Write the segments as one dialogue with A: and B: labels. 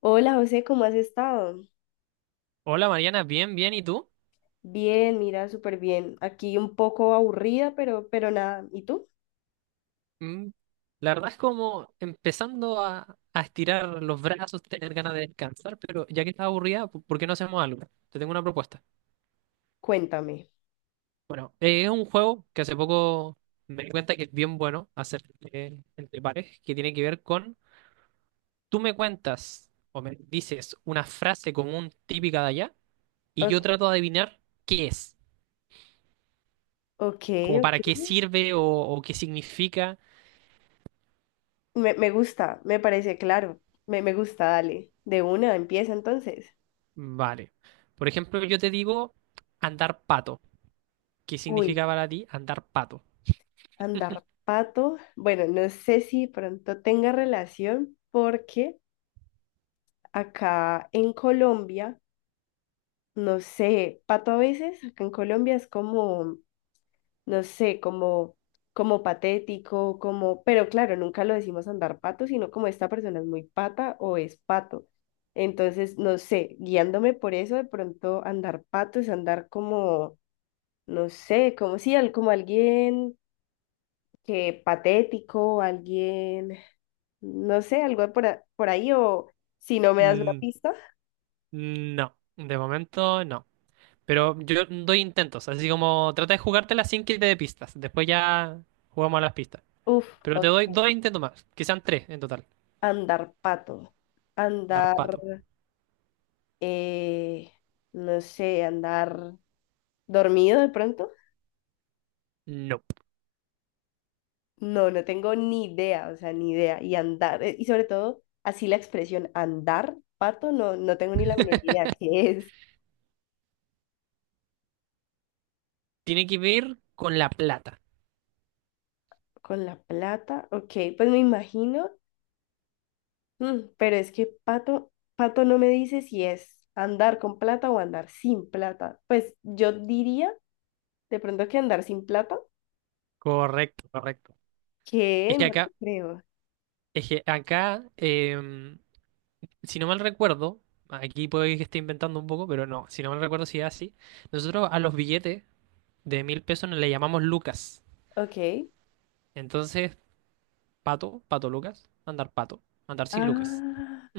A: Hola José, ¿cómo has estado?
B: Hola Mariana, bien, bien, ¿y tú?
A: Bien, mira, súper bien. Aquí un poco aburrida, pero nada. ¿Y tú?
B: Mm, La verdad es como empezando a estirar los brazos, tener ganas de descansar, pero ya que estás aburrida, ¿por qué no hacemos algo? Te tengo una propuesta.
A: Cuéntame.
B: Bueno, es un juego que hace poco me di cuenta que es bien bueno hacer entre pares, que tiene que ver con tú me cuentas o me dices una frase común típica de allá y
A: Ok,
B: yo trato de adivinar qué es,
A: ok.
B: como
A: Ok.
B: para qué sirve o qué significa.
A: Me gusta, me parece claro. Me gusta, dale. De una, empieza entonces.
B: Vale. Por ejemplo, yo te digo andar pato. ¿Qué significa
A: Uy,
B: para ti andar pato?
A: andar pato. Bueno, no sé si pronto tenga relación porque acá en Colombia, no sé, pato a veces, acá en Colombia es como no sé, como, como patético, como, pero claro, nunca lo decimos andar pato, sino como esta persona es muy pata o es pato. Entonces, no sé, guiándome por eso, de pronto andar pato es andar como, no sé, como si al, como alguien que patético, alguien, no sé, algo por, por ahí, o si no me das una
B: Mm,
A: pista,
B: no, de momento no. Pero yo doy intentos, así como trata de jugártela sin que te dé pistas. Después ya jugamos a las pistas.
A: uff,
B: Pero te
A: ok,
B: doy dos intentos más, que sean tres en total.
A: andar pato,
B: Dar
A: andar,
B: pato.
A: eh, no sé, andar. ¿Dormido de pronto?
B: No.
A: No, no tengo ni idea, o sea, ni idea. Y andar, y sobre todo, así la expresión andar, pato, no, no tengo ni la menor idea qué es.
B: Tiene que ver con la plata.
A: Con la plata, ok, pues me imagino, mm, pero es que pato, pato no me dice si es andar con plata o andar sin plata. Pues yo diría de pronto que andar sin plata,
B: Correcto, correcto.
A: que
B: Es que
A: no te
B: acá,
A: creo.
B: es que acá, si no mal recuerdo, aquí puede que esté inventando un poco, pero no, si no mal recuerdo si es así, nosotros a los billetes de 1000 pesos le llamamos lucas.
A: Ok.
B: Entonces, pato, pato Lucas, andar pato, andar sin Lucas.
A: Ah.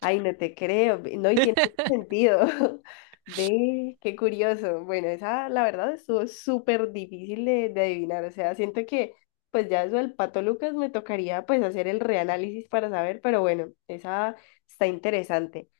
A: Ay, no te creo, no, y tiene mucho sentido. Ve, qué curioso. Bueno, esa la verdad estuvo súper difícil de adivinar. O sea, siento que pues ya eso del Pato Lucas me tocaría pues hacer el reanálisis para saber, pero bueno, esa está interesante.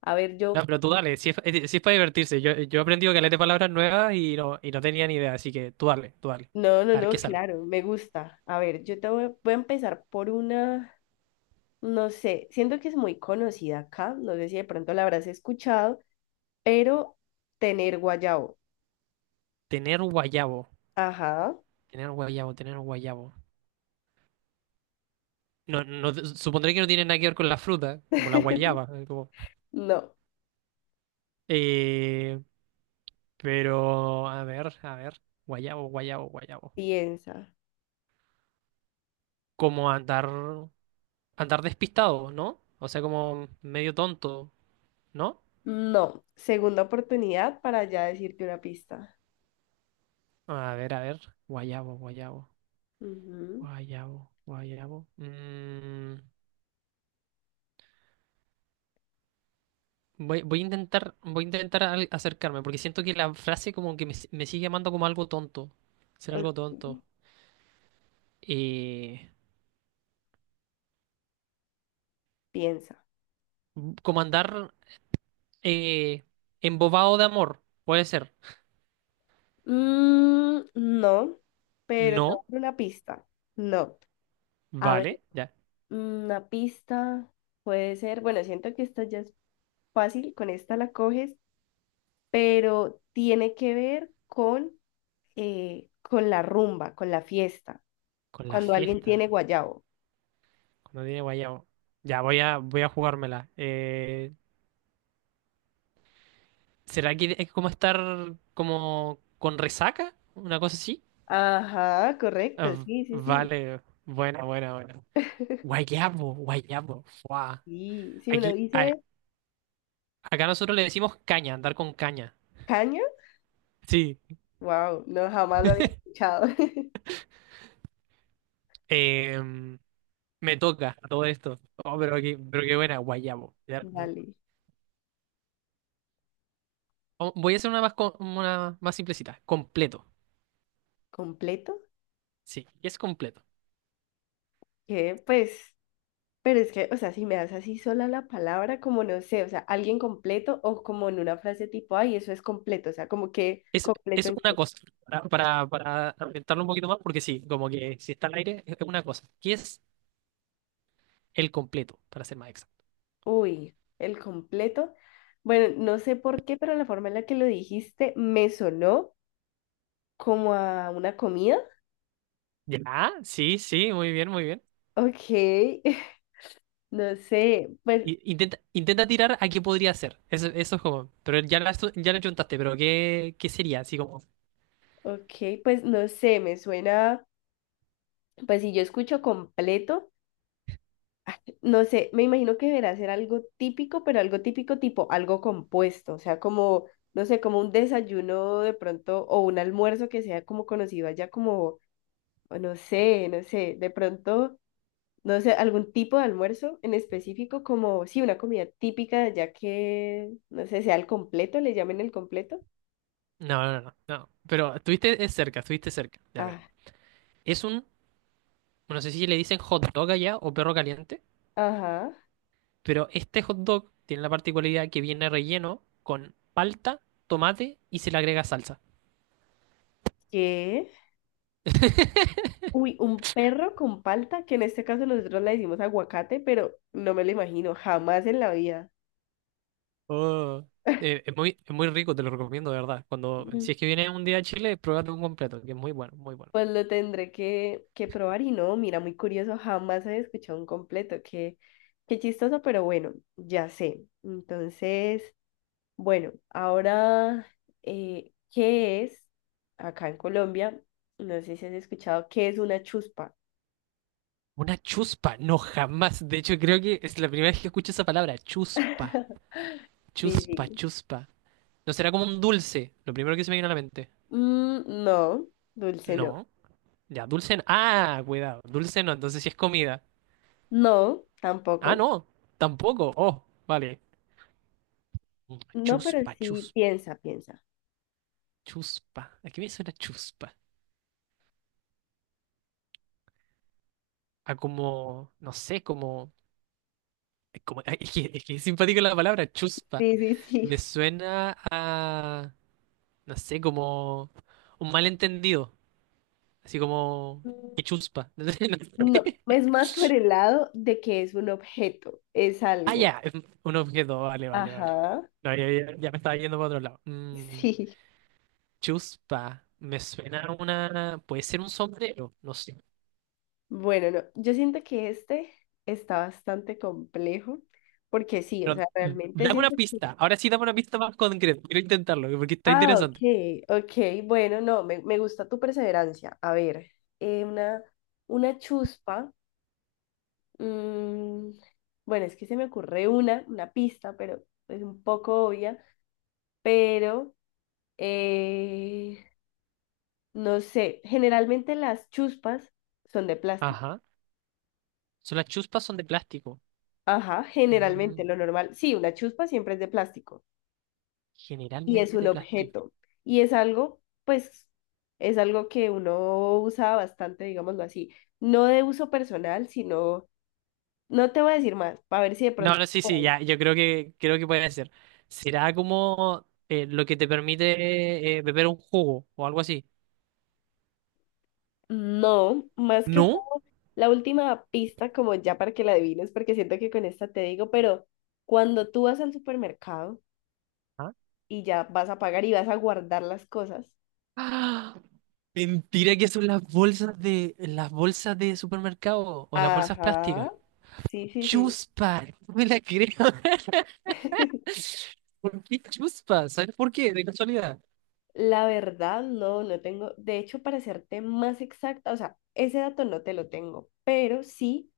A: A ver,
B: No,
A: yo,
B: pero tú dale, si es, si es para divertirse. Yo he aprendido que de palabras nuevas y no tenía ni idea, así que tú dale, tú dale.
A: no, no,
B: A ver
A: no,
B: qué sale.
A: claro, me gusta. A ver, yo te voy, voy a empezar por una, no sé, siento que es muy conocida acá, no sé si de pronto la habrás escuchado, pero tener guayabo.
B: Tener guayabo,
A: Ajá.
B: tener guayabo, tener guayabo. No, no, supondré que no tiene nada que ver con la fruta, como la guayaba.
A: No,
B: Eh, pero, a ver, a ver. Guayabo, guayabo, guayabo.
A: piensa.
B: Como andar, andar despistado, ¿no? O sea, como medio tonto, ¿no?
A: No, segunda oportunidad para ya decirte una pista.
B: A ver, a ver. Guayabo, guayabo,
A: Ujú.
B: guayabo, guayabo. Voy a intentar, voy a intentar acercarme, porque siento que la frase como que me, si- me sigue llamando como algo tonto. Ser
A: Ok,
B: algo tonto. Eh,
A: piensa.
B: como andar eh, embobado de amor. Puede ser.
A: Mm, no, pero te voy
B: No,
A: a dar una pista. No. A ver,
B: vale, ya.
A: una pista puede ser, bueno, siento que esta ya es fácil, con esta la coges, pero tiene que ver con la rumba, con la fiesta,
B: Con la
A: cuando alguien
B: fiesta.
A: tiene guayabo.
B: Cuando tiene guayabo. Ya, voy a, voy a jugármela. ¿Será que es como estar como con resaca? ¿Una cosa así?
A: Ajá, correcto,
B: Ah,
A: sí, sí, sí.
B: vale, buena, buena, buena. Guayabo, guayabo. Fuá.
A: Sí, si uno
B: Aquí,
A: dice
B: acá nosotros le decimos caña, andar con caña.
A: caña,
B: Sí.
A: wow, no, jamás lo había escuchado.
B: Em, me toca todo esto. Oh, pero qué buena, guayabo. Ya,
A: Dale,
B: oh, voy a hacer una más, una más simplecita. Completo.
A: completo,
B: Sí, es completo.
A: que pues, pero es que, o sea, si me das así sola la palabra, como no sé, o sea, alguien completo o como en una frase tipo, ay, eso es completo, o sea, como que completo
B: Es
A: en qué,
B: una cosa. Para ambientarlo un poquito más, porque sí, como que si está al aire, es una cosa. ¿Qué es el completo, para ser más exacto?
A: uy, el completo. Bueno, no sé por qué, pero la forma en la que lo dijiste me sonó como a una comida.
B: Ya, sí, sí, muy bien, muy bien.
A: Ok, no sé, pues,
B: Intenta, intenta tirar a qué podría ser. Eso es como. Pero ya la, ya la chuntaste, pero ¿qué, qué sería? Así como.
A: ok, pues no sé, me suena, pues si yo escucho completo. No sé, me imagino que deberá ser algo típico, pero algo típico tipo algo compuesto, o sea, como, no sé, como un desayuno de pronto o un almuerzo que sea como conocido allá como, o no sé, no sé, de pronto, no sé, algún tipo de almuerzo en específico como, sí, una comida típica de allá que, no sé, sea el completo, le llamen el completo.
B: No, no, no, no, no. Pero estuviste es cerca, estuviste cerca. Ya, ver.
A: Ah,
B: Es un. No sé si le dicen hot dog allá o perro caliente.
A: ajá,
B: Pero este hot dog tiene la particularidad que viene relleno con palta, tomate y se le agrega salsa.
A: ¿qué? Uy, un perro con palta, que en este caso nosotros le decimos aguacate, pero no me lo imagino jamás en la vida.
B: Oh. Es muy rico, te lo recomiendo, de verdad. Cuando, si es que vienes un día a Chile, pruébate un completo, que es muy bueno, muy bueno.
A: Pues lo tendré que probar y no, mira, muy curioso, jamás he escuchado un completo, qué, qué chistoso, pero bueno, ya sé. Entonces, bueno, ahora, ¿qué es acá en Colombia? No sé si has escuchado, ¿qué es una chuspa?
B: Una chuspa, no jamás. De hecho, creo que es la primera vez que escucho esa palabra. Chuspa,
A: Sí,
B: chuspa,
A: sí.
B: chuspa. ¿No será como un dulce? Lo primero que se me vino a la mente.
A: Mm, no, dulce no.
B: No. Ya, dulce. No. Ah, cuidado. Dulce no, entonces sí es comida.
A: No, tampoco.
B: Ah, no. Tampoco. Oh, vale. Mm,
A: No, pero
B: chuspa,
A: sí,
B: chuspa,
A: piensa, piensa.
B: chuspa. ¿A qué me suena chuspa? A como, no sé, como... como es que, es que es simpático la palabra chuspa.
A: Sí, sí, sí.
B: Me suena a, no sé, como un malentendido. Así como... ¡Qué chuspa! No sé, no.
A: No, es más por el lado de que es un objeto, es
B: Ah,
A: algo.
B: ya. Un objeto. Vale, vale, vale.
A: Ajá,
B: No, ya, ya me estaba yendo para otro lado.
A: sí.
B: Chuspa. Me suena a una... Puede ser un sombrero. No sé.
A: Bueno, no, yo siento que este está bastante complejo, porque sí, o
B: Pero
A: sea, realmente
B: dame una
A: siento que...
B: pista. Ahora sí dame una pista más concreta. Quiero intentarlo porque está
A: Ah, ok,
B: interesante.
A: ok, bueno, no, me gusta tu perseverancia. A ver, eh, una, una chuspa, mm, bueno, es que se me ocurre una pista, pero es un poco obvia, pero, eh, no sé, generalmente las chuspas son de plástico.
B: Ajá. Son las chuspas son de plástico.
A: Ajá, generalmente
B: Mm,
A: lo normal. Sí, una chuspa siempre es de plástico y es
B: generalmente
A: un
B: de plástico.
A: objeto y es algo, pues, es algo que uno usa bastante, digámoslo así. No de uso personal, sino, no te voy a decir más, para ver si de
B: No,
A: pronto
B: no, sí,
A: por
B: sí,
A: ahí.
B: ya, yo creo que puede ser. Será como lo que te permite beber un jugo o algo así.
A: No, más que
B: ¿No?
A: todo, la última pista, como ya para que la adivines, porque siento que con esta te digo, pero cuando tú vas al supermercado
B: ¿Ah?
A: y ya vas a pagar y vas a guardar las cosas.
B: ¡Ah! Mentira que son las bolsas de supermercado o las bolsas plásticas.
A: Ajá, sí, sí, sí.
B: Chuspa, no me la creo. ¿Por qué chuspa? ¿Sabes por qué? De casualidad.
A: La verdad, no, no tengo. De hecho, para serte más exacta, o sea, ese dato no te lo tengo, pero sí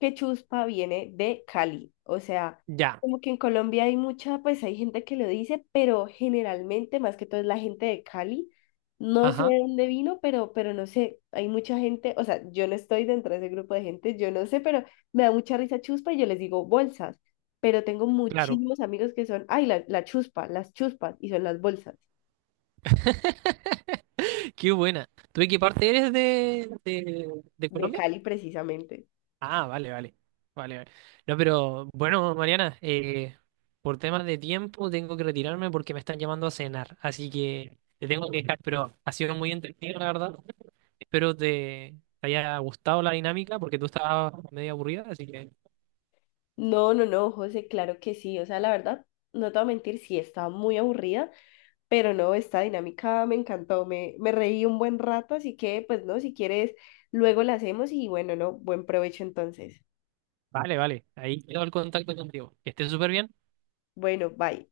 A: que Chuspa viene de Cali. O sea,
B: Ya,
A: como que en Colombia hay mucha, pues hay gente que lo dice, pero generalmente, más que todo, es la gente de Cali. No sé
B: ajá,
A: de dónde vino, pero no sé, hay mucha gente, o sea, yo no estoy dentro de ese grupo de gente, yo no sé, pero me da mucha risa Chuspa y yo les digo bolsas, pero tengo
B: claro.
A: muchísimos amigos que son, ay, la Chuspa, las Chuspas, y son las bolsas.
B: Qué buena. ¿Tú de qué parte eres de
A: De
B: Colombia?
A: Cali precisamente.
B: Ah, vale, vale. Vale, vale. No, pero bueno, Mariana, por temas de tiempo tengo que retirarme porque me están llamando a cenar. Así que te tengo que dejar, pero ha sido muy entretenido, la verdad. Espero te, te haya gustado la dinámica porque tú estabas medio aburrida. Así que
A: No, no, no, José, claro que sí. O sea, la verdad, no te voy a mentir, sí, estaba muy aburrida, pero no, esta dinámica me encantó, me reí un buen rato, así que, pues no, si quieres, luego la hacemos y bueno, no, buen provecho entonces.
B: vale, vale. Ahí quedo el contacto contigo. Que estés súper bien.
A: Bueno, bye.